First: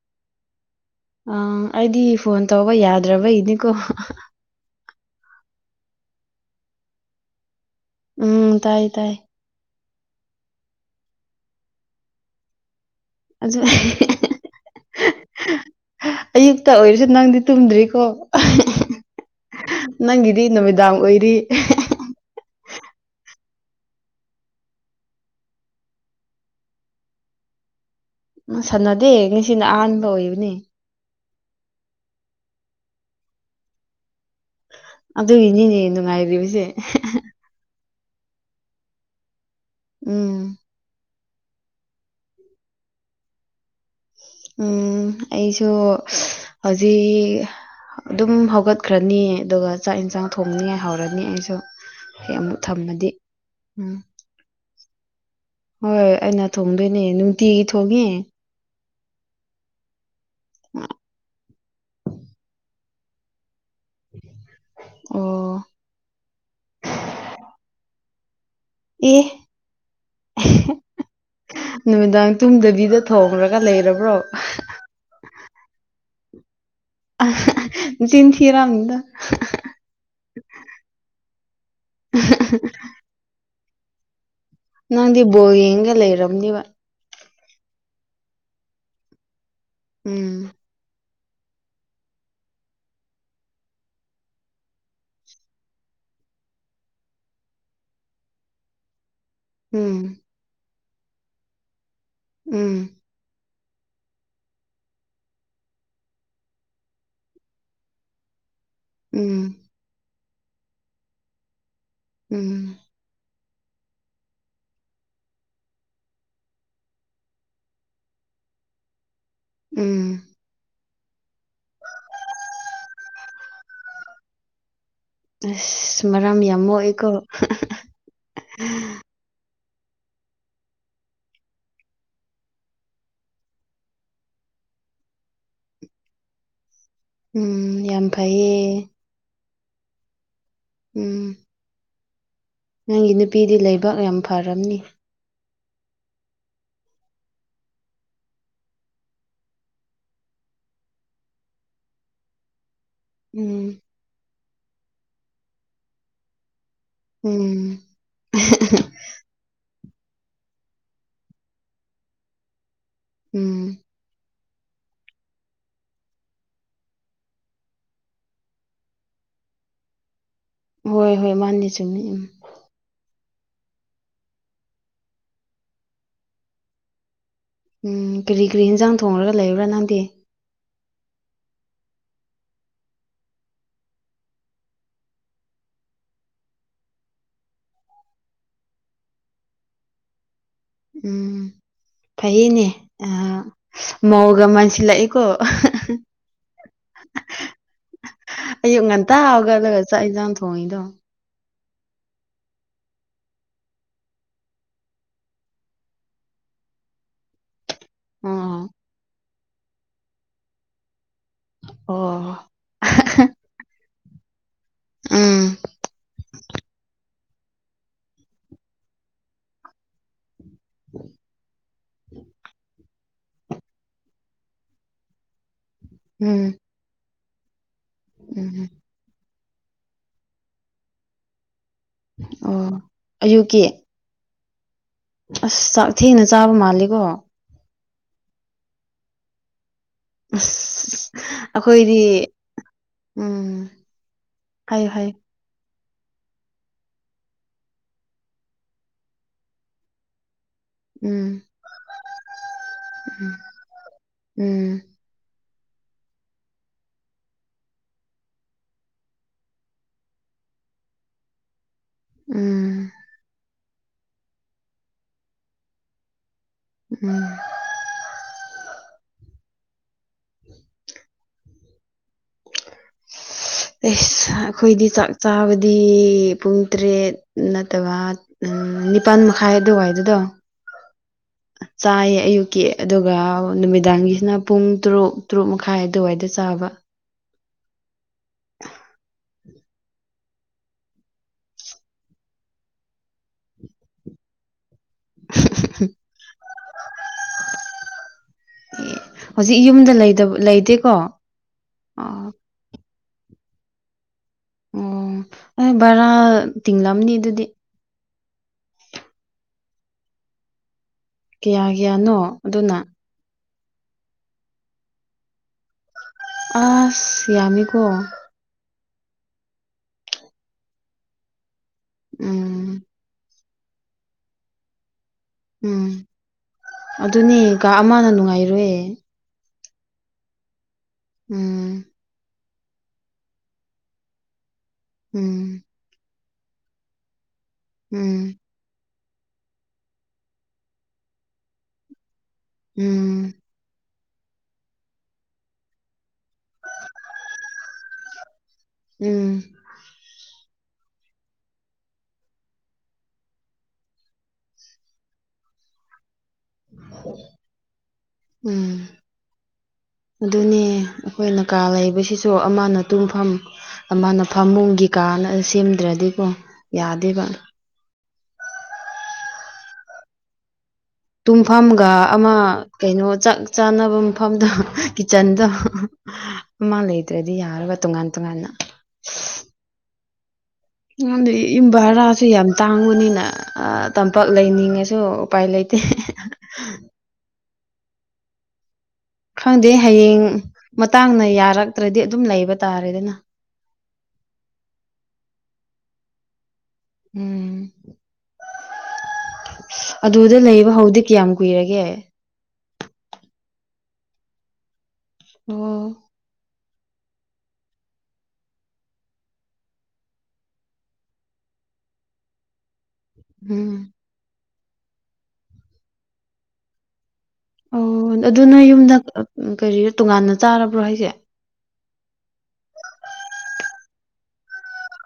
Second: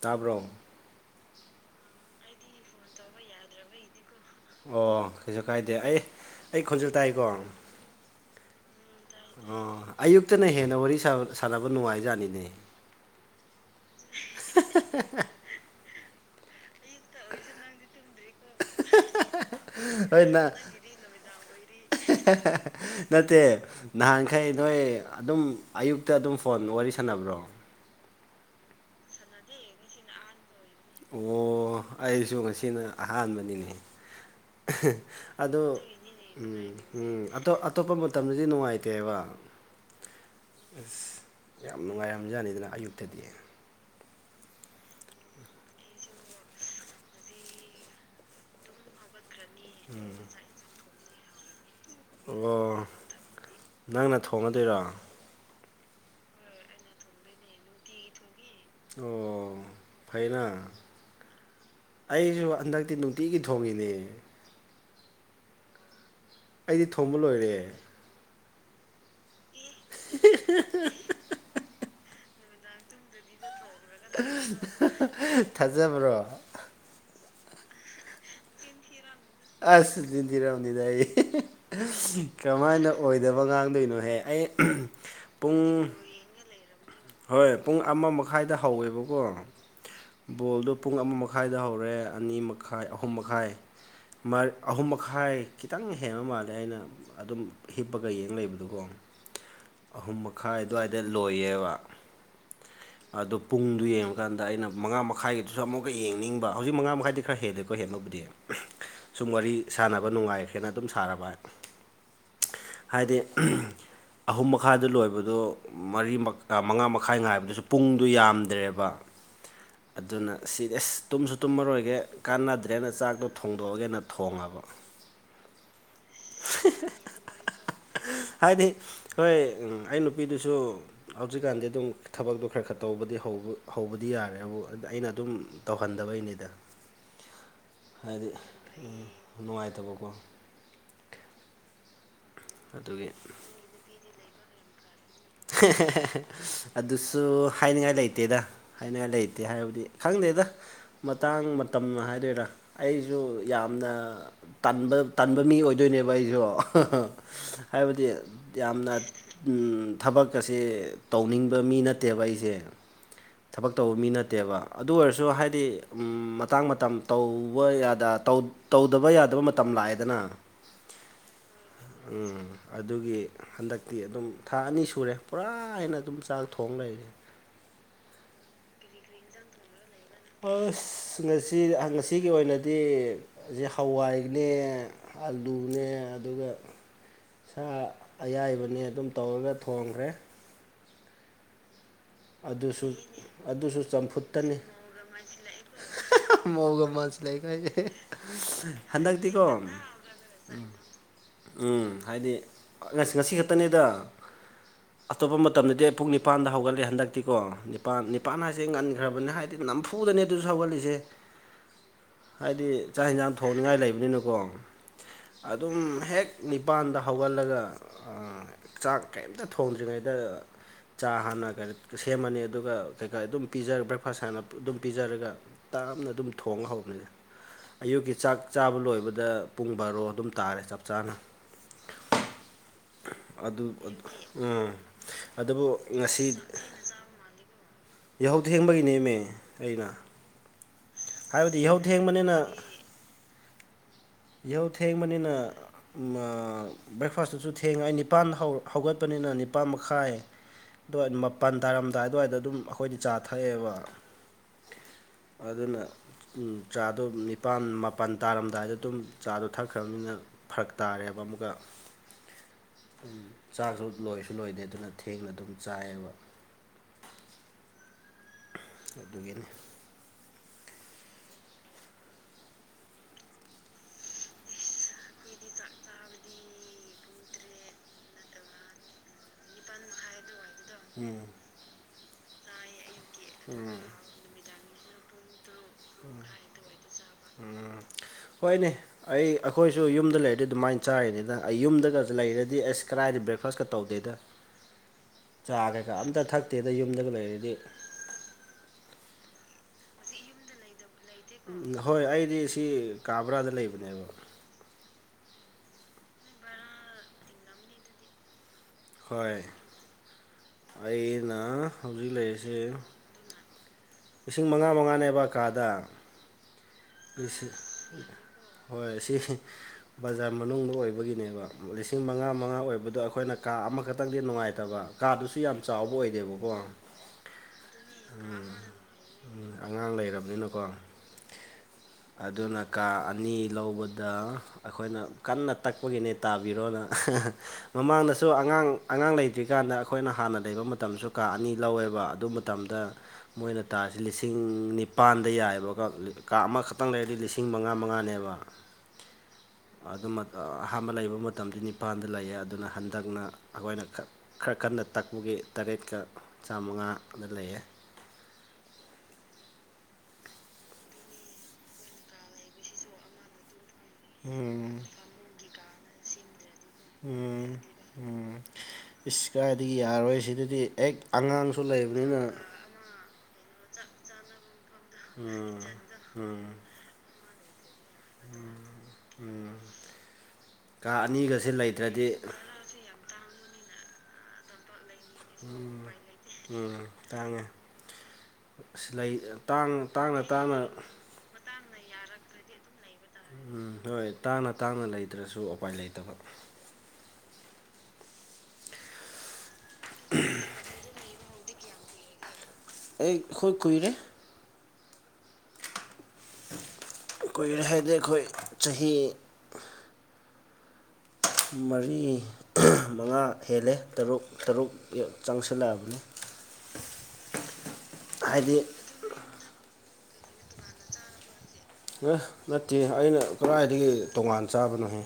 ꯇꯥꯕ꯭ꯔꯣ ꯑ ꯑꯩꯗꯤ ꯐꯣꯟ ꯇꯧꯕ ꯌꯥꯗ꯭ꯔꯕꯒꯤꯅꯤꯀꯣ ꯑꯣ ꯀꯩꯁꯨ ꯀꯥꯏꯗꯦ ꯑꯩ ꯑꯩ ꯈꯣꯟꯁꯨꯦꯜ ꯇꯥꯏꯀꯣ ꯎꯝ ꯇꯥꯏ ꯇꯥꯏ ꯑꯣ ꯑꯌꯨꯛꯇꯅ ꯍꯦꯟꯅ ꯋꯥꯔꯤ ꯁꯥꯟꯅꯕ ꯅꯨꯡꯉꯥꯏꯖꯥꯠꯅꯤꯅꯦ ꯑꯗꯨ ꯑꯌꯨꯛꯇ ꯑꯣꯏꯔꯁꯨ ꯅꯪꯗꯤ ꯇꯨꯝꯗ꯭ꯔꯤꯀꯣ ꯍꯣꯏ ꯅ ꯅꯪꯒꯤꯗꯤ ꯅꯨꯃꯤꯗꯥꯡ ꯑꯣꯏꯔꯤ ꯅꯠꯇꯦ ꯅꯍꯥꯟꯈꯩ ꯅꯣꯏ ꯑꯗꯨꯝ ꯑꯌꯨꯛꯇ ꯑꯗꯨꯝ ꯐꯣꯟ ꯋꯥꯔꯤ ꯁꯥꯟꯅꯕ꯭ꯔꯣ ꯎ ꯁꯥꯟꯅꯗꯦ ꯅꯤꯡꯁꯤꯅ ꯑꯍꯥꯟꯕ ꯑꯣꯏꯕꯅꯦ ꯑꯣ ꯑꯩꯁꯨ ꯉꯁꯤꯅ ꯑꯍꯥꯟꯕꯅꯤꯅꯦ ꯑ ꯑꯗꯨꯒꯤꯅꯤꯅꯦ ꯎꯝꯞ ꯅꯨꯡꯉꯥꯏꯔꯤꯕꯁꯦ ꯑꯇꯣꯞꯄ ꯃꯇꯝꯗꯗꯤ ꯅꯨꯡꯉꯥꯏꯇꯦꯕ ꯎꯝ ꯑꯁ ꯌꯥꯝ ꯅꯨꯡꯉꯥꯏꯔꯝꯖꯥꯅꯤꯗꯅ ꯑꯌꯨꯛꯇꯗꯤ ꯎꯝ ꯑꯩꯁꯨ ꯍꯧꯖꯤꯛ ꯑꯗꯨꯝ ꯍꯧꯒꯠꯈ꯭ꯔꯅꯤ ꯑꯗꯨꯒ ꯆꯥꯛ ꯌꯦꯟꯁꯥꯡ ꯊꯣꯡꯅꯤꯉꯥꯏ ꯍꯧꯔꯅꯤ ꯑꯩꯁꯨ ꯍꯦꯛ ꯑꯃꯨꯛ ꯊꯝꯃꯗꯤ ꯎꯝ ꯪꯅ ꯊꯣꯡꯉꯗꯣꯏꯔꯣ ꯍꯣꯏꯣꯏ ꯑꯩꯅ ꯊꯣꯡꯗꯣꯏꯅꯦ ꯅꯨꯡꯇꯤꯒꯤ ꯊꯣꯡꯉꯦ ꯑꯣ ꯐꯩꯅ ꯑꯩꯁꯨ ꯍꯟꯗꯛꯇꯤ ꯅꯨꯡ ꯎꯇꯤꯒꯤ ꯊꯣꯡꯏꯅꯦ ꯑꯣ ꯑꯩꯗꯤ ꯊꯣꯡꯕ ꯂꯣꯏꯔꯦ ꯑꯦ [inaudible] ꯅꯨꯃꯤꯗꯥꯡ ꯇꯨꯝꯗꯕꯤꯗ ꯊꯣꯡꯈ꯭ꯔꯒ ꯂꯩꯔꯕ ꯊꯥꯖꯕ꯭ꯔꯣ ꯇꯤꯟ ꯊꯔ ꯑꯁ ꯇꯤꯟꯗꯤꯔꯝꯅꯤꯗ ꯑꯩ ꯀꯃꯥꯏꯅ ꯑꯣꯏꯗꯕ ꯉꯥꯡꯗꯣꯏꯅꯣꯍꯦ ꯑꯩ ꯅꯪꯗꯤ ꯕꯣꯔ ꯄꯨꯡ ꯌꯦꯡꯒ ꯂꯩꯔꯝꯅꯦꯕ ꯍꯣꯏ ꯄꯨꯡ ꯑꯃ ꯃꯈꯥꯏꯗ ꯍꯧꯋꯦꯕꯀꯣ ꯎꯝ ꯕꯣꯜꯗꯣ ꯄꯨꯡ ꯑꯃ ꯃꯈꯥꯏꯗ ꯍꯧꯔꯦ ꯑꯅꯤ ꯃꯈꯥꯏ ꯑꯍꯨꯝ ꯃꯈꯥꯏ ꯑꯍꯨꯝ ꯃꯈꯥꯏ ꯈꯤꯇꯪ ꯍꯦꯟꯕ ꯃꯥꯜꯂꯦ ꯑꯩꯅ ꯑꯗꯨꯝ ꯍꯤꯞꯄꯒ ꯌꯦꯡ ꯂꯩꯕꯗꯨꯀꯣ ꯎꯝ ꯑꯍꯨꯝ ꯃꯈꯥꯏ ꯑꯗꯨꯋꯥꯏꯗ ꯂꯣꯏꯌꯦꯕ ꯎꯝ ꯑꯗꯨꯗꯣ ꯄꯨꯡꯗꯨ ꯌꯦꯡꯉꯀꯥꯟꯗ ꯑꯩꯅ ꯃꯉꯥ ꯃꯈꯥꯏꯒꯤꯗꯨꯁꯨ ꯑꯃꯨꯛꯀ ꯌꯦꯡꯅꯤꯡꯕ ꯍꯧꯖꯤꯛ ꯃꯉꯥ ꯃꯈꯥꯏꯗꯤ ꯈꯔ ꯍꯦꯜꯂꯦꯀꯣ ꯍꯦꯟꯅꯕꯨꯗꯤ ꯁꯨꯝ ꯎꯝ ꯋꯥꯔꯤ ꯁꯥꯟꯅꯕ ꯅꯨꯡꯉꯥꯏꯈꯦꯅ ꯑꯗꯨꯝ ꯁꯥꯅꯕ ꯍꯥꯏ ꯎꯝ ꯍꯥꯏꯗꯤ [unintelligible] ꯑꯍꯨꯝ ꯃꯈꯥꯏꯗ ꯂꯣꯏꯕꯗꯨ ꯃꯔꯤ ꯃꯥ ꯃꯉꯥ ꯃꯈꯥꯏ ꯉꯥꯏꯕꯗꯨꯁꯨ ꯄꯨꯡꯗꯨ ꯌꯥꯝꯗ꯭ꯔꯦꯕ ꯎꯝ ꯑꯗꯨꯅ ꯑꯁꯤꯗꯤ ꯏꯁ ꯇꯨꯝꯁꯨ ꯇꯨꯝꯃꯔꯣꯏꯒꯦ ꯀꯥꯟꯅꯗ꯭ꯔꯦꯅ ꯆꯥꯛꯇꯣ ꯊꯣꯡꯗꯣꯛꯑꯒꯦꯅ ꯊꯣꯡꯉꯕ ꯑꯁ ꯃꯔꯝ ꯌꯥꯝ ꯃꯣꯛꯏꯀꯣ ꯍꯥꯏꯗꯤ ꯍꯣꯏ ꯑꯪ ꯑꯩ ꯅꯨꯄꯤꯗꯨꯁꯨ ꯍꯧꯖꯤꯛꯀꯥꯟꯗꯤ ꯑꯗꯨꯝ ꯊꯕꯛꯇꯣ ꯈꯔ ꯈꯔ ꯇꯧꯕꯗꯤ ꯍꯧꯕ ꯍꯧꯕꯗꯤ ꯌꯥꯔꯦ ꯑꯗꯨꯕꯨ ꯑꯩꯅ ꯑꯗꯨꯝ ꯇꯧꯍꯟꯗꯕꯩꯅꯤꯗ ꯎꯝ ꯌꯥꯝ ꯍꯥꯏꯗꯤ ꯐꯩꯌꯦ ꯅꯨꯡꯉꯥꯏꯇꯕꯀꯣ ꯎꯝ ꯑꯗꯨꯒꯤ ꯅꯪꯒꯤ ꯅꯨꯄꯤꯗꯤ ꯂꯩꯕꯥꯛ ꯌꯥꯝ ꯐꯔꯝꯅꯤ [unintelligible] ꯑꯗꯨꯁꯨ ꯍꯥꯏꯅꯤꯡꯉꯥꯏ ꯂꯩꯇꯦꯗ ꯍꯥꯏꯅꯤꯡꯉꯥꯏ ꯂꯩꯇꯦ ꯍꯥꯏꯕꯗꯤ ꯈꯪꯗꯦꯗ ꯃꯇꯥꯡ ꯃꯇꯝ ꯍꯥꯏꯗꯣꯏꯔꯥ ꯑꯩ- ꯎꯝ ꯖꯨꯪꯌꯥꯝꯅ ꯇꯟꯕ ꯇꯟꯕ ꯃꯤ ꯑꯣꯏꯗꯣꯏꯅꯦꯕ ꯑꯩꯖꯨ ꯎꯝ [unintelligible] ꯍꯥꯏꯕꯗꯤ ꯌꯥꯝꯅ ꯎꯝ ꯊꯕꯛꯀꯁꯦ ꯇꯧꯅꯤꯡꯕ ꯃꯤ ꯅꯠꯇꯦꯕ ꯑꯩꯁꯦ ꯎꯝ ꯊꯕꯛ ꯇꯧꯕ ꯃꯤ ꯅꯠꯇꯦꯕ ꯑꯗꯨ ꯑꯣꯏꯔꯁꯨ ꯍꯥꯏꯗꯤ ꯃꯇꯥꯡ ꯃꯇꯝ ꯇꯧꯕ ꯌꯥꯗ ꯇꯧ ꯇꯧꯗꯕ ꯌꯥꯗꯕ ꯃ- ꯇꯝ ꯂꯥꯛꯏꯗꯅ ꯍꯣꯏ ꯍꯣꯏ ꯃꯥꯅꯤ ꯆꯨꯝꯃꯤ ꯎꯝ ꯑꯗꯨꯒꯤ ꯍꯟꯗꯛꯇꯤ ꯑꯗꯨꯝ ꯊꯥ ꯑꯅꯤ ꯁꯨꯔꯦ ꯄꯨꯔꯥ ꯑꯩꯅ ꯑꯗꯨꯝ ꯆꯥꯛ ꯊꯣꯡ ꯂꯩꯔꯤꯁꯦ ꯎꯝ ꯀꯔꯤ ꯀꯔꯤ ꯌꯦꯟꯖꯥꯡ ꯊꯣꯡꯉꯒ ꯂꯩꯕ꯭ꯔꯥ ꯅꯪꯗꯤ ꯑꯁ ꯉꯁꯤ ꯉꯁꯤꯒꯤ ꯑꯣꯏꯅꯗꯤ ꯑꯁꯤ ꯍꯋꯥꯏꯅꯦ ꯑꯜꯂꯨꯅꯦ ꯑꯗꯨꯒ ꯁꯥ ꯑꯌꯥꯏꯕꯅꯦ ꯑꯗꯨꯝ ꯇꯧꯔꯒ ꯊꯣꯡꯈ꯭ꯔꯦ ꯎꯝ ꯐꯩꯌꯦꯅꯦ ꯑꯗꯨꯁꯨ ꯑꯥ ꯑꯗꯨꯁꯨ ꯃꯧꯒ ꯆꯝꯐꯨꯠꯇꯅꯤ ꯃꯥꯟꯁꯤꯜꯂꯛꯏꯀꯣ ꯃꯧꯒ ꯃꯥꯟꯁꯤꯜꯂꯛꯏ ꯀꯥꯏꯖꯦ ꯑꯌꯨꯛ [unintelligible] ꯉꯟꯇꯥ ꯍꯟꯗꯛꯇꯤꯀꯣ [unintelligible] ꯎꯝ ꯍꯧꯒꯠꯂꯒ ꯆꯥꯛ ꯏꯟꯁꯥꯡ ꯊꯣꯡꯉꯤꯗꯣ ꯎꯝ ꯍꯥꯏꯗꯤ ꯉꯁ ꯉꯁꯤ ꯈꯛꯇꯅꯤꯗ ꯑꯇꯣꯞꯄ ꯃꯇꯝꯗꯗꯤ ꯄꯨꯡ ꯅꯤꯄꯥꯟꯗ ꯍꯧꯒꯠꯂꯦ ꯍꯟꯗꯛ- ꯇꯤꯀꯣ ꯅꯤꯄꯥꯟ ꯅꯤꯄꯥꯟ ꯍꯥꯏꯁꯦ ꯑꯣ ꯉꯟꯈ꯭ꯔꯕꯅꯦ ꯍꯥꯏꯗꯤ ꯅꯝꯐꯨꯗꯅꯦ ꯑꯗꯨꯁꯨ ꯍꯧꯒꯠꯂꯤꯁꯦ ꯑꯣ ꯍꯥꯏꯗꯤ ꯆꯥꯛ ꯌꯦꯟꯁꯥꯡ ꯊꯣꯡꯅꯤꯡꯉꯥꯏ ꯂꯩꯕꯅꯤꯅꯀꯣ ꯎꯝ ꯑꯗꯨꯝ ꯍꯦꯛ ꯅꯤꯄꯥꯟꯗ ꯍꯧꯒꯠꯂꯒ ꯑꯥ ꯆꯥꯛ ꯀꯔꯤꯝꯇ ꯊꯣꯡꯗ꯭ꯔꯤꯉꯩꯗ ꯆꯥ ꯍꯥꯟꯅ ꯁꯦꯝꯃꯅꯤ ꯑꯗꯨꯒ ꯀꯩꯀꯥ ꯑꯗꯨꯝ ꯄꯤꯖꯔ ꯕ꯭ꯔꯦꯛꯐꯥꯁ ꯍꯥꯟꯅ ꯑꯗꯨꯝ ꯄꯤꯖꯔꯒ ꯇꯔꯞꯅ ꯑꯗꯨꯝ ꯎꯝ ꯊꯣꯡ ꯍꯧꯔꯅꯤ ꯑꯌꯨꯛꯀꯤ ꯆꯥꯛ ꯎꯝ ꯆꯥꯕ ꯂꯣꯏꯕꯗ ꯄꯨꯡ ꯕꯥꯔꯣ ꯑꯗꯨꯝ ꯇꯥꯔꯦ ꯆꯞ ꯆꯥꯅ ꯑꯣ ꯑꯌꯨꯛꯀꯤ ꯑꯗꯨ ꯎꯝ ꯑꯁ ꯑꯗꯨꯕꯨ ꯆꯥꯛ ꯊꯦꯡꯅ ꯉꯁꯤ ꯆꯥꯕ ꯃꯥꯜꯂꯦꯀꯣ ꯌꯥꯍꯧ ꯊꯦꯡꯕꯒꯤꯅꯦꯃꯦ ꯑꯩꯅ ꯑꯁ ꯍꯥꯏꯕꯗꯤ ꯌꯍꯧ ꯑꯩꯈꯣꯏꯗꯤ ꯊꯦꯡꯕꯅꯤꯅ ꯎꯝ ꯌꯍꯧ ꯍꯥꯏꯌꯨ ꯍꯥꯏꯌꯨ ꯊꯦꯡꯕꯅꯤꯅ ꯎꯝ ꯃꯥ ꯕ꯭ꯔꯦꯛꯐꯥꯁꯇꯨꯁꯨ ꯊꯦꯡꯅ ꯑꯩ ꯅꯤꯄꯥꯟ ꯍꯧꯒꯠꯄꯅꯤꯅ ꯅꯤꯄꯥꯥꯟ ꯃꯈꯥꯏ ꯗꯨꯋꯥꯏ ꯎꯝ ꯃꯄꯟ ꯇꯥꯔꯝꯗꯥꯏ ꯑꯗꯨꯋꯥꯏꯗ ꯑꯗꯨꯝ ꯑꯩꯈꯣꯏꯗꯤ ꯆꯥ ꯊꯛꯑꯦꯕ ꯎꯝ ꯑꯗꯨꯅ ꯎꯝ ꯆꯥꯗꯣ ꯅꯤꯄꯥꯥꯟ ꯃꯥꯄꯜ ꯇꯥꯔꯝꯗꯥꯏꯗ ꯑꯗꯨꯝ ꯆꯥꯗꯣ ꯊꯛꯈ꯭ꯔꯕꯅꯤꯅ ꯐꯔꯛ ꯇꯥꯔꯦꯕ ꯑꯃꯨꯛꯀ ꯎꯝ ꯆꯥꯛꯁꯨ ꯂꯣꯏꯁꯨ ꯂꯣꯏꯗꯦ ꯑꯗꯨꯅ ꯊꯦꯡꯅ ꯑꯗꯨꯝ ꯆꯥꯏꯌꯦꯕ ꯎꯝ ꯑꯗꯨꯒꯤꯅꯤ [inaudible] [inaudible] ꯑꯩꯈꯣꯏꯗꯤ ꯆꯥꯛ ꯆꯥꯕꯗꯤ ꯄꯨꯡ ꯇꯔꯦꯠ ꯅꯠꯇꯕ ꯎꯝ ꯅꯤꯄꯥꯜ ꯃꯈꯥꯏ ꯑꯗꯨꯋꯥꯏꯗꯨꯗꯣ ꯎꯝ ꯆꯥꯏꯌꯦ ꯑꯌꯨꯛꯀꯤ ꯑꯗꯨꯒ ꯅꯨꯃꯤꯗꯥꯡꯒꯤꯁꯤꯅ ꯄꯨꯡ ꯇꯔꯨꯛ ꯇꯔꯨꯛ ꯃꯈꯥꯏ ꯑꯗꯨꯋꯥꯏꯗ ꯆꯥꯕ ꯎꯝ ꯍꯣꯏꯅꯦ ꯑꯩ ꯑꯩꯈꯣꯏꯁꯨ ꯌꯨꯝꯗ ꯂꯩꯔꯗꯤ ꯑꯗꯨꯃꯥꯏꯅ ꯆꯥꯔꯤꯅꯤꯗ ꯑꯩ ꯌꯨꯝꯗꯒ ꯂꯩꯔꯗꯤ ꯑꯁ ꯀꯗꯥꯏꯗ ꯕ꯭ꯔꯦꯛꯐꯥꯁꯀ ꯇꯧꯗꯦꯗ ꯆꯥ ꯀꯩꯀꯥ ꯑꯝꯇ ꯊꯛꯇꯦꯗ ꯌꯨꯝꯗꯒ ꯂꯩꯔꯗꯤ ꯑꯦ ꯍꯧꯖꯤꯛ ꯌꯨꯝꯗ ꯂꯩꯇꯦꯀꯣ ꯍꯣꯏ ꯑꯣ ꯑꯩꯗꯤ ꯁꯤ ꯀꯥꯕ꯭ꯔꯥꯗ ꯂꯩꯕꯅꯦꯕ ꯑꯣ ꯑꯩ ꯚꯔꯥ ꯇꯤꯡꯂꯝꯅꯤ ꯑꯗꯨꯗꯤ ꯍꯣꯏ ꯑꯩꯅ ꯀꯌꯥ ꯍꯧꯖꯤꯛ ꯀꯌꯥꯅꯣ ꯂꯩꯔꯤꯁꯦ ꯑꯗꯨꯅ ꯂꯤꯁꯤꯡ ꯃꯉꯥ ꯃꯉꯥꯅꯦꯕ ꯀꯥꯗ ꯑ ꯍꯣꯏ ꯁꯤ ꯕꯖꯥꯔ ꯃꯅꯨꯡꯗ ꯑꯣꯏꯕꯒꯤꯅꯦꯕ ꯂꯤꯁꯤꯡ ꯃꯉꯥ ꯃꯉꯥ ꯎꯝ ꯑꯣꯏꯕꯗ ꯑꯩꯈꯣꯏꯅ ꯀꯥ ꯑꯃꯈꯛꯇꯪꯗꯤ ꯅꯨꯡꯉꯥꯏꯇꯕ ꯀꯥꯗꯨ ꯁꯨ ꯌꯥꯝ ꯎꯝ ꯆꯥꯎꯕ ꯑꯣꯏꯗꯦꯕꯀꯣ ꯎꯝ ꯑꯗꯨꯅꯦ ꯀꯥ ꯑꯃꯅ ꯅꯨꯡꯉꯥꯏꯔꯣꯏ ꯎꯝ ꯑꯉꯥꯡ ꯂꯩꯔꯕꯅꯤꯅꯀꯣ ꯎꯝ ꯑꯗꯨꯅ ꯀꯥ ꯑꯅꯤ ꯂꯧꯕꯗ ꯑꯩꯈꯣꯏꯅ ꯀꯟꯅ ꯎꯝ ꯇꯛ ꯑꯩꯈꯣꯏꯒꯤꯅꯦ ꯇꯥꯕꯤꯔꯣꯅ ꯃꯃꯥꯡꯗꯁꯨ ꯎꯝ ꯑꯉꯥꯡ ꯑꯉꯥꯡ ꯂꯩꯇ꯭ꯔꯤꯀꯥꯟꯗ ꯑꯩꯈꯣꯏꯅ ꯍꯥꯟꯅ ꯂꯩꯕ ꯃꯇꯝꯁꯨ ꯀꯥ ꯑꯅꯤ ꯂꯧꯋꯦꯕ ꯑꯗꯨ ꯃꯇꯝꯗ ꯎꯝ ꯃꯣꯏꯅ ꯇꯥꯁꯤ ꯂꯤꯁꯤꯡ ꯅꯤꯄꯥꯟꯗ ꯌꯥꯏꯑꯕ ꯀꯥ ꯑꯃꯈꯛ ꯈꯥꯛꯇꯪ ꯂꯩꯔꯗꯤ ꯂꯤꯁꯤꯡ ꯃꯉꯥ ꯃꯉꯥꯅꯦꯕ ꯎꯝ ꯑꯗꯨ ꯑꯍꯥꯟꯕ ꯂꯩꯕ ꯃꯇꯝꯗ ꯅꯤꯄꯥꯟꯗ ꯂꯩꯌꯦ ꯑꯗꯨꯅ ꯍꯟꯗꯛꯅ ꯑꯩꯈꯣꯏꯅ ꯈꯔ ꯀꯟꯅ ꯇꯥꯛꯄꯒꯤ ꯇꯔꯦꯠꯀ ꯆꯥꯃꯉꯥꯗ ꯂꯩꯌꯦ ꯎꯝ ꯑꯗꯨꯅꯤ ꯑꯩꯈꯣꯏꯅ ꯀꯥ ꯂꯩꯕꯁꯤꯁꯨ ꯑꯃꯅ ꯇꯨꯡꯐꯝ ꯃꯥꯅ ꯎꯝ ꯐꯃꯨꯡꯒꯤ ꯀꯥꯅ ꯁꯦꯝꯗ꯭ꯔꯗꯤꯀꯣ ꯌꯥꯗꯦꯕ ꯎꯝ ꯎꯝ ꯏꯁ ꯀꯥꯏꯗꯒꯤ ꯌꯥꯔꯣꯏ ꯁꯤꯗꯗꯤ ꯍꯦꯛ ꯑꯉꯥꯡꯁꯨ ꯇꯨꯝꯐꯝꯒ ꯂꯩꯕꯅꯤꯅ ꯑꯃ ꯀꯩꯅꯣ ꯆꯥꯛ ꯆꯥꯅꯕ ꯃꯐꯝꯗ ꯀꯤꯠꯆꯟꯗ ꯎꯝ ꯎꯝ ꯑꯗꯨ꯭ꯔꯗꯤ ꯌꯥꯔꯒ ꯇꯣꯉꯥꯟ ꯇꯣꯉꯥꯟꯅ ꯀꯥ ꯑ ꯑꯅꯤꯒꯁꯦ ꯌꯨꯝ ꯂꯩꯇ꯭ꯔꯗꯤ ꯍꯔꯥꯁꯨ ꯌꯥꯝ ꯇꯥꯡꯕꯅꯤꯅ ꯇꯝꯄꯥꯛ ꯂꯩꯅꯤꯡꯉꯁꯨ ꯎꯄꯥꯏ ꯂꯩꯇꯦ ꯎꯝ ꯎꯝ ꯇꯥꯡꯉꯦ ꯁꯤꯂꯥꯏ ꯈꯪꯗꯦ ꯍꯌꯦꯡ ꯃꯇꯥꯡꯅ ꯌꯥꯔꯛꯇ꯭ꯔꯗꯤ ꯑꯗꯨꯝ ꯂꯩꯕ ꯇꯥꯔꯦꯗꯅ ꯎꯝ ꯍꯣꯏ ꯇꯥꯡꯅ ꯇꯥꯡꯅ ꯂꯩꯇ꯭ꯔꯁꯨ ꯎꯄꯥꯏ ꯂꯩꯇꯕ ꯎꯝ ꯑꯗꯨꯗ ꯂꯩꯕ ꯍꯧꯗꯤ ꯀꯌꯥꯝ ꯀꯨꯏꯔꯒꯦ ꯑꯦ ꯍꯣꯏ ꯀꯨꯏꯔꯦ ꯑꯣ ꯀꯨꯣꯏꯔꯦ ꯍꯥꯏꯗꯤ ꯑꯩꯈꯣꯏ ꯆꯍꯤ ꯃꯔꯤ ꯃꯉꯥ ꯎꯝ ꯍꯦꯜꯂꯦ ꯇꯔꯨꯛ ꯇꯔꯨꯛ ꯆꯪꯁꯤꯜꯂꯛ ꯑꯕꯅꯤ ꯑꯣ ꯑꯗꯨ ꯅꯣꯏ ꯌꯨꯝꯗ ꯀꯔꯤ ꯇꯣꯉꯥꯟꯅ ꯇꯥꯔꯕ꯭ꯔꯣ ꯍꯥꯏꯁꯦ ꯑꯦꯁ ꯅꯠꯇꯦ ꯑꯩꯅ ꯀꯗꯥꯏꯗꯒꯤ ꯇꯣꯉꯥꯟ ꯆꯥꯕꯅꯣꯍꯦ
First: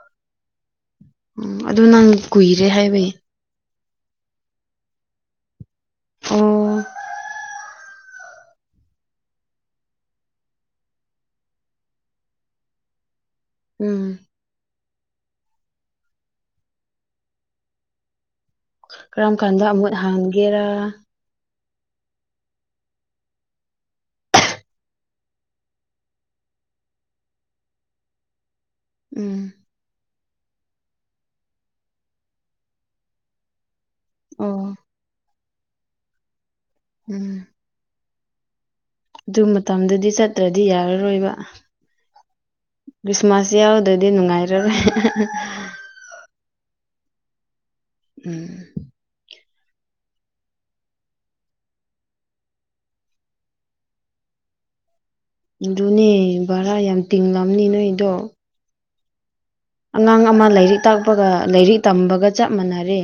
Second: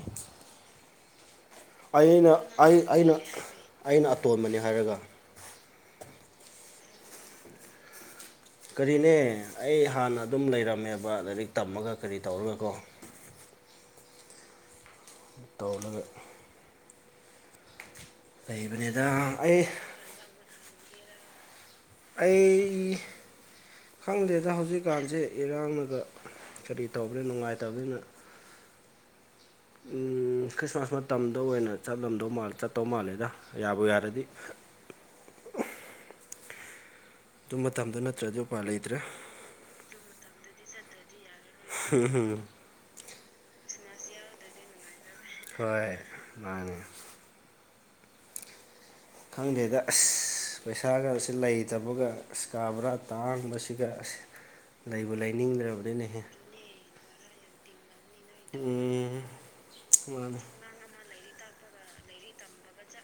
ꯎꯝ ꯑꯗꯨ ꯅꯪ ꯑꯩꯅ ꯀꯨꯏꯔꯦ ꯑꯩ ꯍꯥꯏꯕꯩ ꯑꯩꯅ ꯑꯩꯅ ꯑꯇꯣꯟꯕꯅꯤ ꯍꯥꯏꯔꯒ ꯑꯣ ꯀꯔꯤꯅꯦ ꯑꯩ ꯍꯥꯟꯅ ꯑꯗꯨꯝ ꯂꯩꯔꯝꯃꯦꯕ ꯂꯥꯏꯔꯤꯛ ꯇꯝꯃꯒ ꯀꯔꯤ ꯇꯧꯔꯒꯀꯣ ꯎꯝ ꯇꯧꯂꯒ ꯂꯩꯕꯅꯦꯗ ꯀꯔꯝ ꯀꯥꯟꯗ ꯑꯃꯨꯠ ꯍꯥꯡꯒꯦꯔꯥ ꯑꯩ ꯈꯪꯗꯦꯗ ꯍꯧꯖꯤꯛꯀꯥꯟꯁꯦ ꯏꯔꯥꯡꯅꯒ ꯀꯔꯤ ꯇꯧꯕꯅꯤ ꯅꯨꯡꯉꯥꯏꯇꯕꯅꯤꯅ ꯎꯝ ꯈ꯭ꯔꯤꯁꯃꯥꯁ ꯃꯇꯝꯗ ꯑꯣꯏꯅ ꯆꯠꯂꯝꯗꯧ ꯃꯥꯜ ꯆꯠꯇꯧ ꯃꯥꯜꯂꯦꯗ ꯌꯥꯕꯨ ꯌꯥꯔꯗꯤ ꯑꯣ ꯎꯝ ꯑꯗꯨ ꯃꯇꯝꯗꯣ ꯅꯠꯇ꯭ꯔꯗꯤ ꯎꯄꯥꯏ ꯂꯩꯇ꯭ꯔꯦ ꯑꯗꯨ ꯃꯇꯝꯗꯨꯗꯤ ꯆꯠꯇ꯭ꯔꯗꯤ ꯌꯥꯔꯔꯣꯏꯕ ꯍꯝꯝ ꯈ꯭ꯔꯤꯁꯃꯥꯁ ꯌꯥꯎꯗ꯭ꯔꯗꯤ ꯅꯨꯡꯉꯥꯏꯔꯔꯦ ꯍꯣꯏ ꯃꯥꯅꯦ ꯎꯝ ꯈꯪꯗ꯭ꯔꯦꯗ ꯑꯁ ꯑ ꯄꯩꯁꯥꯒ ꯑꯁꯤ ꯂꯩꯇꯕꯒ ꯀꯥꯕ꯭ꯔꯥ ꯇꯥꯡꯕꯁꯤꯒ ꯂꯩꯕ ꯂꯩ ꯑꯗꯨꯅꯦ ꯚꯔꯥ ꯌꯥꯝ ꯇꯤꯡꯂꯕꯅꯤ ꯅꯣꯏꯗꯣ ꯎꯝ ꯑꯉꯥꯡ ꯃꯥꯅꯦ ꯑꯃ ꯂꯥꯏꯔꯤꯛ ꯇꯥꯛꯄꯒ ꯂꯥꯏꯔꯤꯛ ꯇꯝꯕꯒ ꯆꯞ ꯃꯥꯟꯅꯔꯦ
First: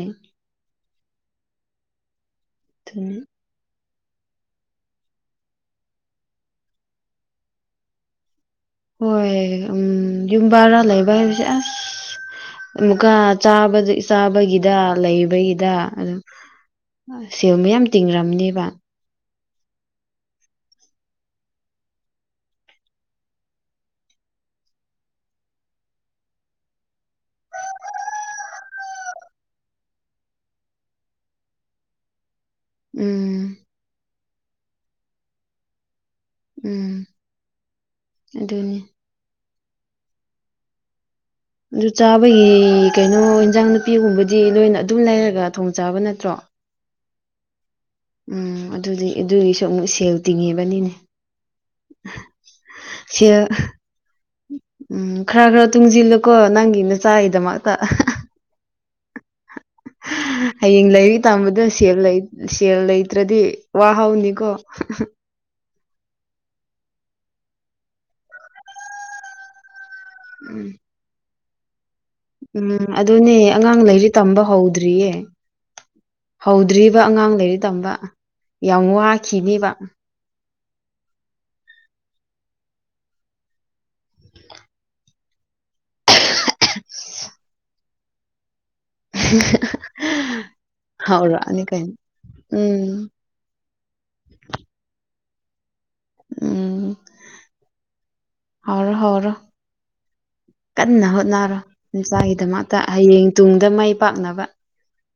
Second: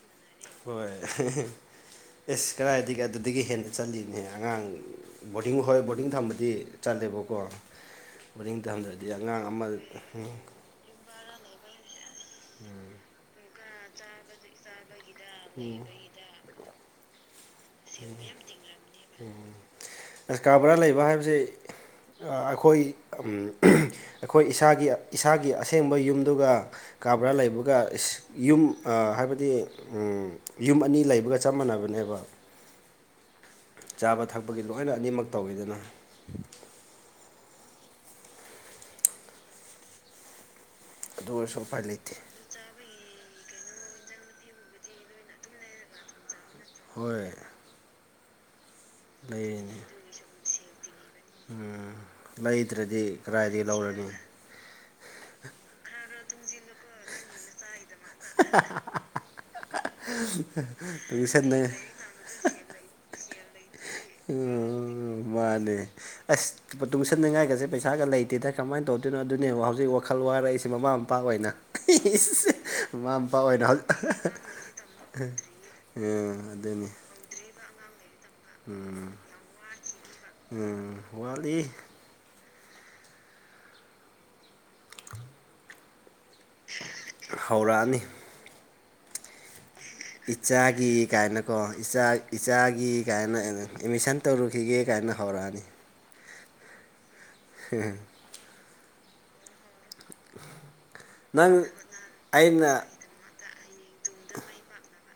ꯍꯣꯏ ꯑꯦꯁ ꯀꯗꯥꯥꯏꯗꯒꯤꯒ ꯑꯗꯨꯅꯤ ꯑꯗꯨꯗꯒꯤ ꯍꯦꯟꯅ ꯆꯠꯂꯤꯅꯦꯍ ꯑꯉꯥꯡ ꯕꯣꯔꯗꯤꯡ ꯍꯣꯏ ꯕꯣꯔꯗꯤꯡ ꯊꯝꯕꯗꯤ ꯆꯠꯂꯦꯕꯀꯣ ꯃꯅꯤꯡ ꯇꯝꯗ꯭ꯔꯗꯤ ꯑꯉꯥꯡ ꯑꯃ ꯇꯔꯥ ꯂꯩꯕ ꯍꯁ ꯑꯁ ꯑꯃꯨꯛꯀꯥ ꯆꯥꯕꯒꯤꯗ ꯂꯩꯕꯒꯤꯗ ꯑꯗꯨꯝ ꯁꯤꯃꯤ ꯌꯥꯝ ꯎ ꯎꯝ ꯑꯁ ꯀꯥ ꯕꯣꯔꯥ ꯂꯩꯕ ꯍꯥꯏꯕꯕꯁꯤꯦ ꯑꯩꯈꯣꯏ ꯑꯩꯈꯣꯏ ꯏꯁꯥꯒꯤ ꯏꯁꯥꯒꯤ ꯑꯁꯦꯡꯕ ꯌꯨꯝꯗꯨꯒ ꯀꯥꯕꯔꯥ ꯂꯩꯕꯒ ꯌꯨꯝ ꯍꯥꯏꯕꯗꯤ ꯌꯨꯝ ꯑꯅꯤ ꯂꯩꯕꯒ ꯆꯞ ꯃꯥꯟꯅꯕꯅꯦꯕ ꯎꯝ ꯆꯥꯕ ꯊꯛꯄꯒꯤ ꯂꯣꯏꯅ ꯑꯅꯤꯃꯛ ꯇꯧꯋꯤꯗꯅ ꯎꯝ ꯑꯗꯨꯅꯦ ꯑꯗꯨ ꯑꯣꯏꯔꯁꯨ ꯎꯄꯥꯏ ꯑꯗꯨ ꯂꯩꯇꯦ ꯆꯥꯕꯒꯤ ꯀꯩꯅꯣ ꯏꯟꯖꯥꯡ ꯅꯨꯄꯤꯒꯨꯝꯕꯗꯤ ꯂꯣꯏꯅ ꯑꯗꯨꯝ ꯂꯩꯔꯒ ꯊꯣꯡ ꯆꯥꯕ ꯅꯠꯇ꯭ꯔꯣ ꯍꯣꯏ ꯎꯝ ꯑꯗꯨꯗꯤ ꯑꯗꯨꯒꯤꯁꯨ ꯑꯃꯨꯛ ꯁꯦꯜ ꯇꯤꯡꯉꯦꯕꯅꯤꯅꯦ ꯎꯝ ꯂꯩꯗ꯭ꯔꯗꯤ ꯁꯦꯜ ꯀꯗꯥꯏꯗꯒꯤ ꯂꯧꯔꯅꯤ ꯎꯝ ꯈꯔ ꯈꯔ ꯇꯨꯡꯁꯤꯜꯂꯨꯀꯣ ꯅꯪꯒꯤ ꯅ ꯆꯥꯔꯤꯗꯃꯛꯇ [unintelligible] ꯍꯌꯦꯡ ꯂꯥꯏꯔꯤꯛ ꯇꯝꯕꯗ ꯇꯨꯏꯁꯟꯅ ꯁꯦꯕ ꯂꯩ ꯁꯦꯜ ꯂꯩꯇ꯭ꯔꯗꯤ ꯋꯥꯍꯧꯅꯤꯀꯣ ꯎꯝ ꯃꯥꯅꯦ ꯑꯁ ꯇꯨꯡꯁꯟꯅꯅꯤꯡꯉꯥꯏꯒꯁꯦ ꯄꯩꯁꯥꯒ ꯂꯩꯇꯦꯗ ꯀꯃꯥꯏꯅ ꯇꯧꯗꯣꯏꯅꯣ ꯑꯗꯨꯅꯦꯕ ꯍꯧꯖꯤꯛ ꯋꯥꯜ ꯋꯥꯔꯛꯏꯁꯦ ꯎꯝ ꯃꯃꯥ ꯃꯄꯥ ꯑꯣꯏꯅ ꯎꯝ ꯃꯃꯥ ꯑꯗꯨꯅꯦ ꯃꯄꯥ ꯑꯣꯏꯅ ꯑꯉꯥꯡ ꯍꯧꯖꯤꯛ ꯂꯩꯥꯏꯔꯤ ꯇꯝꯕ ꯍꯧꯗ꯭ꯔꯤꯌꯦ ꯎꯝ ꯑꯗꯨꯅꯤ ꯍꯧꯗ꯭ꯔꯤꯕ ꯑꯉꯥꯡ ꯂꯩꯔꯤ ꯇꯝꯕ ꯌꯥꯝ ꯋꯥꯈꯤꯅꯦꯕ ꯎꯝ ꯋꯥꯠꯂꯤ ꯍꯧꯔꯛꯑꯅꯤ [unintelligible] ꯏꯆꯥꯒꯤ ꯀꯥꯏꯅꯀꯣ ꯍꯧꯔꯛꯑꯅꯤ ꯀꯩꯅꯣ ꯏꯆꯥ ꯏꯆꯥꯒꯤ ꯎꯝ ꯀꯥꯏꯅ ꯑꯦꯠꯃꯤꯁꯟ ꯇꯧꯔꯨꯈꯤꯒꯦ ꯀꯥꯏꯅ ꯍꯧꯔꯛꯑꯅꯤ꯫ ꯎꯝ [unintelligible] ꯍꯧꯔꯣ - ꯍꯧꯔꯣ꯫ ꯀꯟꯅ ꯍꯣꯠꯅꯔꯣ ꯅꯪ ꯅꯆꯥꯒꯤꯗꯃꯛꯇ ꯑꯩꯅ ꯍꯌꯦꯡ ꯇꯨꯡꯗ ꯃꯥꯏ ꯄꯥꯛꯅꯕ꯫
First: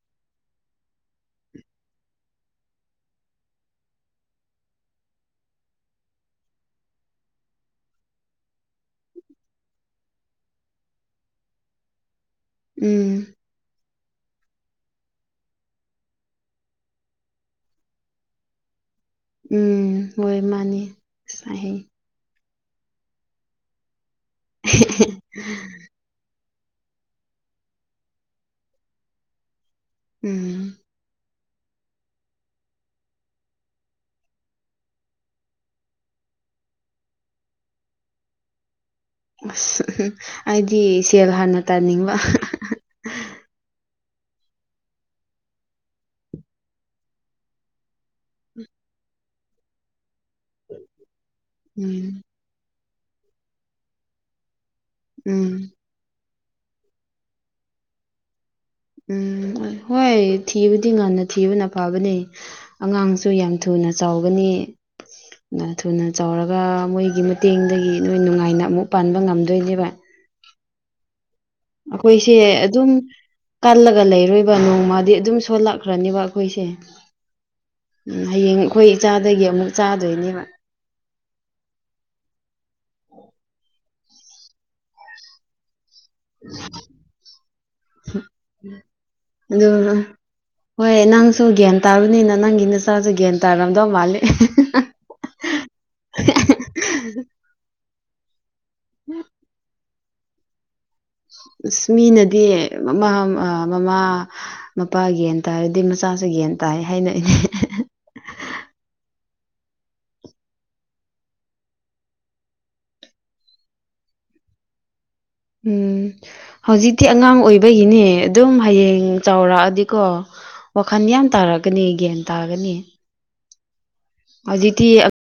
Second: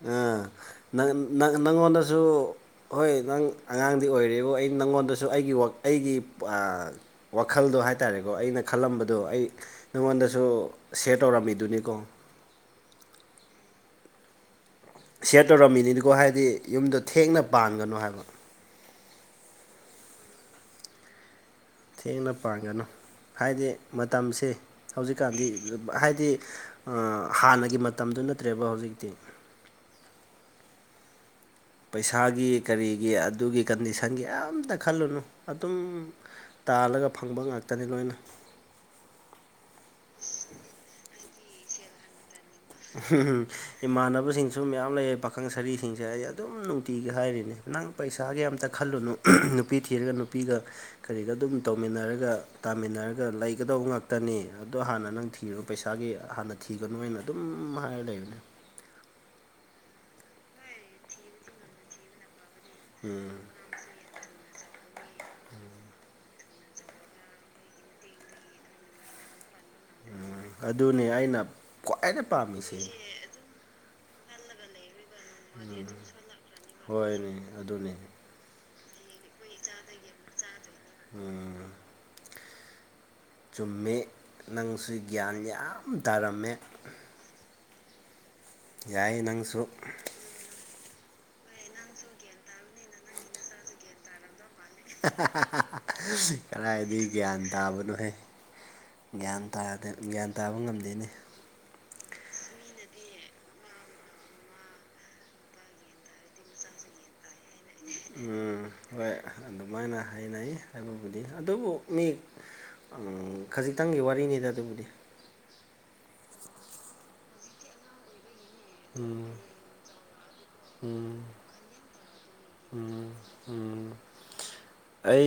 ꯑꯥ ꯅꯪ ꯅꯪ ꯅꯪꯉꯣꯟꯗꯁꯨ ꯍꯣꯏ ꯅꯪ ꯑꯉꯥꯡꯗꯤ ꯑꯣꯏꯔꯤꯕꯨ ꯑꯩ ꯅꯪꯉꯣꯟꯗꯁꯨ ꯑꯩꯒꯤ ꯋꯥ ꯑꯩꯒꯤ ꯋꯥꯈꯜꯗꯣ ꯍꯥꯏꯇꯥꯔꯦꯀꯣ ꯑꯩꯅ ꯈꯜꯂꯝꯕꯗꯣ ꯑꯩ ꯅꯉꯣꯟꯗꯁꯨ ꯁꯦꯌꯔ ꯇꯧꯔꯝꯃꯤꯗꯨꯅꯤꯀꯣ ꯎꯝ ꯁꯤꯌꯔ ꯇꯧꯔꯝꯃꯤꯅꯤꯅꯀꯣ ꯍꯥꯏꯗꯤ ꯌꯨꯝꯗꯣ ꯊꯦꯡꯅ ꯄꯥꯟꯒꯅꯣ ꯍꯥꯏꯕ꯫ ꯎꯝ ꯍꯣꯏ ꯃꯥꯅꯤ ꯁꯥꯏꯍꯦꯕ ꯫ ꯊꯦꯡꯅ ꯄꯥꯟꯒꯅꯨ ꯍꯥꯏꯗꯤ ꯃꯇꯝꯁꯦ [unintelligible] ꯍꯧꯖꯤꯛꯀꯥꯟꯗꯤ ꯍꯥꯏꯗꯤ ꯍꯥꯟꯅꯒꯤ ꯃꯇꯝꯗꯨ ꯅꯠꯇ꯭ꯔꯦꯕ ꯍꯧꯖꯤꯛꯇꯤ꯫ ꯎꯝ ꯄꯩꯁꯥꯒꯤ ꯀꯔꯤꯒꯤ ꯑꯗꯨꯒꯤ ꯀꯟꯗꯤꯁꯟꯒꯤ ꯑꯝꯇ ꯈꯜꯂꯨꯅꯨ ꯑꯗꯨꯝ ꯇꯥꯜꯂꯒ ꯐꯪꯕ ꯉꯥꯛꯇꯅꯤ ꯂꯣꯏꯅ꯫ ꯑꯁ ꯑꯩꯗꯤ ꯁꯦꯜ ꯍꯥꯟꯅ ꯇꯥꯟꯅꯤꯡꯕ꯫ [unintelligible] ꯏꯃꯥꯟꯅꯕꯁꯤꯡꯁꯨ ꯃꯌꯥꯝ ꯂꯩꯌꯦ ꯄꯥꯈꯪ ꯁꯔꯤꯁꯤꯡꯁꯦ ꯑꯩ ꯑꯗꯨꯝ ꯅꯨꯡꯇꯤꯒꯤ ꯍꯥꯏꯔꯤꯅꯤ ꯅꯪ ꯄꯩꯁꯥꯒꯤ ꯑꯝꯇ ꯈꯜꯂꯨꯅꯨ ꯅꯨꯄꯤ ꯊꯤꯔꯒ ꯅꯨ ꯅꯨꯄꯤꯒ ꯀꯔꯤꯒ ꯑꯗꯨꯝ ꯎꯝ ꯇꯧꯃꯤꯟꯅꯔꯒ ꯇꯥꯃꯤꯟꯅꯔꯒ ꯂꯩꯒꯗꯧꯕ ꯉꯥꯛꯇꯅꯤ꯫ ꯑꯗꯣ ꯍꯥꯟꯅ ꯅꯪ ꯊꯤꯔꯣ ꯎꯝ ꯄꯩꯁꯥꯒꯤ ꯍꯥꯟꯅ ꯊꯤꯒꯅꯨꯅ ꯑꯗꯨꯝ ꯍꯥꯏꯔ ꯂꯩꯕꯅꯦ꯫ ꯎꯝ ꯍꯣꯏ ꯊꯤꯕꯨꯗꯤ ꯉꯟꯅ ꯊꯤꯕꯅ ꯐꯕꯅꯦ꯫ ꯑꯉꯥꯡꯁꯨ ꯎꯝ ꯌꯥꯝ ꯊꯨꯅ ꯆꯥꯎꯒꯅꯤ ꯌꯥꯝ ꯊꯨꯅ ꯆꯥꯎꯔꯒ ꯃꯣꯏꯒꯤ ꯃꯇꯦꯡꯗꯒꯤ ꯅꯣꯏ ꯅꯨꯡꯉꯥꯏꯅ ꯑꯃꯨꯛ ꯄꯥꯟꯕ ꯉꯝꯗꯣꯏꯅꯦꯕ꯫ ꯎꯝ ꯑꯗꯨꯅꯤ ꯑꯩꯅ ꯈ꯭ꯋꯥꯏꯗ ꯑꯩꯈꯣꯏꯁꯦ ꯄꯥꯝꯃꯤꯁꯦ ꯑꯗꯨꯝ ꯀꯜꯂꯒ ꯂꯩꯔꯣꯏꯕ ꯅꯣꯡꯃꯗꯤ ꯑꯗꯨꯝ ꯁꯣꯜꯂꯛꯈ꯭ꯔꯅꯦꯕ ꯑꯩꯈꯣꯏꯁꯦ꯫ ꯑꯗꯨꯅꯤ ꯍꯌꯦꯡ ꯑꯩꯈꯣꯏ ꯏꯆꯥꯗꯒꯤ ꯑꯃꯨꯛ ꯆꯥꯗꯣꯏꯅꯦꯕ꯫ ꯎꯝ ꯆꯨꯝꯃꯦ ꯅꯪꯁꯨ ꯒ꯭ꯌꯥꯟ ꯌꯥꯝ ꯇꯥꯔꯝꯃꯦ ꯌꯥꯏ ꯅꯪꯁꯨ [unintelligible] ꯍꯣꯏ ꯅꯪꯁꯨ ꯒ꯭ꯌꯥꯟ ꯇꯥꯕꯅꯤꯅ ꯅꯪꯒꯤ ꯅꯆꯥꯁꯨ ꯒ꯭ꯌꯥꯟ ꯇꯥꯔꯝꯗꯧ ꯃꯥꯂꯦ꯫ [unintelligible] ꯀꯗꯥꯏꯗꯒꯤ ꯒ꯭ꯌꯥꯟ ꯇꯥꯕꯅꯣꯍꯦ? ꯒ꯭ꯌꯥꯟ ꯇꯥꯗꯦ ꯒ꯭ꯌꯥꯟ ꯇꯥꯕ ꯉꯝꯗꯦꯅꯤ꯫ ꯏꯁ ꯃꯤꯅꯗꯤ ꯃꯃꯥ ꯑꯥ ꯃꯃꯥ ꯃꯄꯥ ꯒ꯭ꯌꯥꯟ ꯇꯥꯔꯗꯤ ꯃ ꯆꯥꯁꯨ ꯒ꯭ꯌꯥꯟ ꯇꯥꯏ ꯍꯥꯏꯅ ꯑꯩꯅꯦ ꯎꯝ ꯍꯣꯏ ꯑꯗꯨꯃꯥꯏꯅ ꯍꯥꯏꯅꯩ ꯍꯥꯏꯕꯕꯨꯗꯤ ꯑꯗꯨꯕꯨ ꯃꯤ ꯎꯝ ꯈꯖꯤꯛꯇꯪꯒꯤ ꯋꯥꯔꯤꯅꯤꯗ ꯑꯗꯨꯕꯨꯗꯤ꯫ ꯎꯝ ꯍꯧꯖꯤꯛꯇꯤ ꯑꯉꯥꯡ ꯑꯣꯏꯕꯒꯤꯅꯦ ꯑꯗꯨꯝ ꯍꯌꯦꯡ ꯎꯝ ꯆꯥꯎꯔꯛꯑꯗꯤꯀꯣ ꯋꯥꯈꯟ ꯎꯝ ꯌꯥꯝ ꯇꯥꯔꯛꯀꯅꯤ ꯒ꯭ꯌꯥꯟ ꯇꯥꯒꯅꯤ ꯎꯝ ꯎꯝ ꯍꯧꯖꯤꯛꯇꯤ ꯑꯩ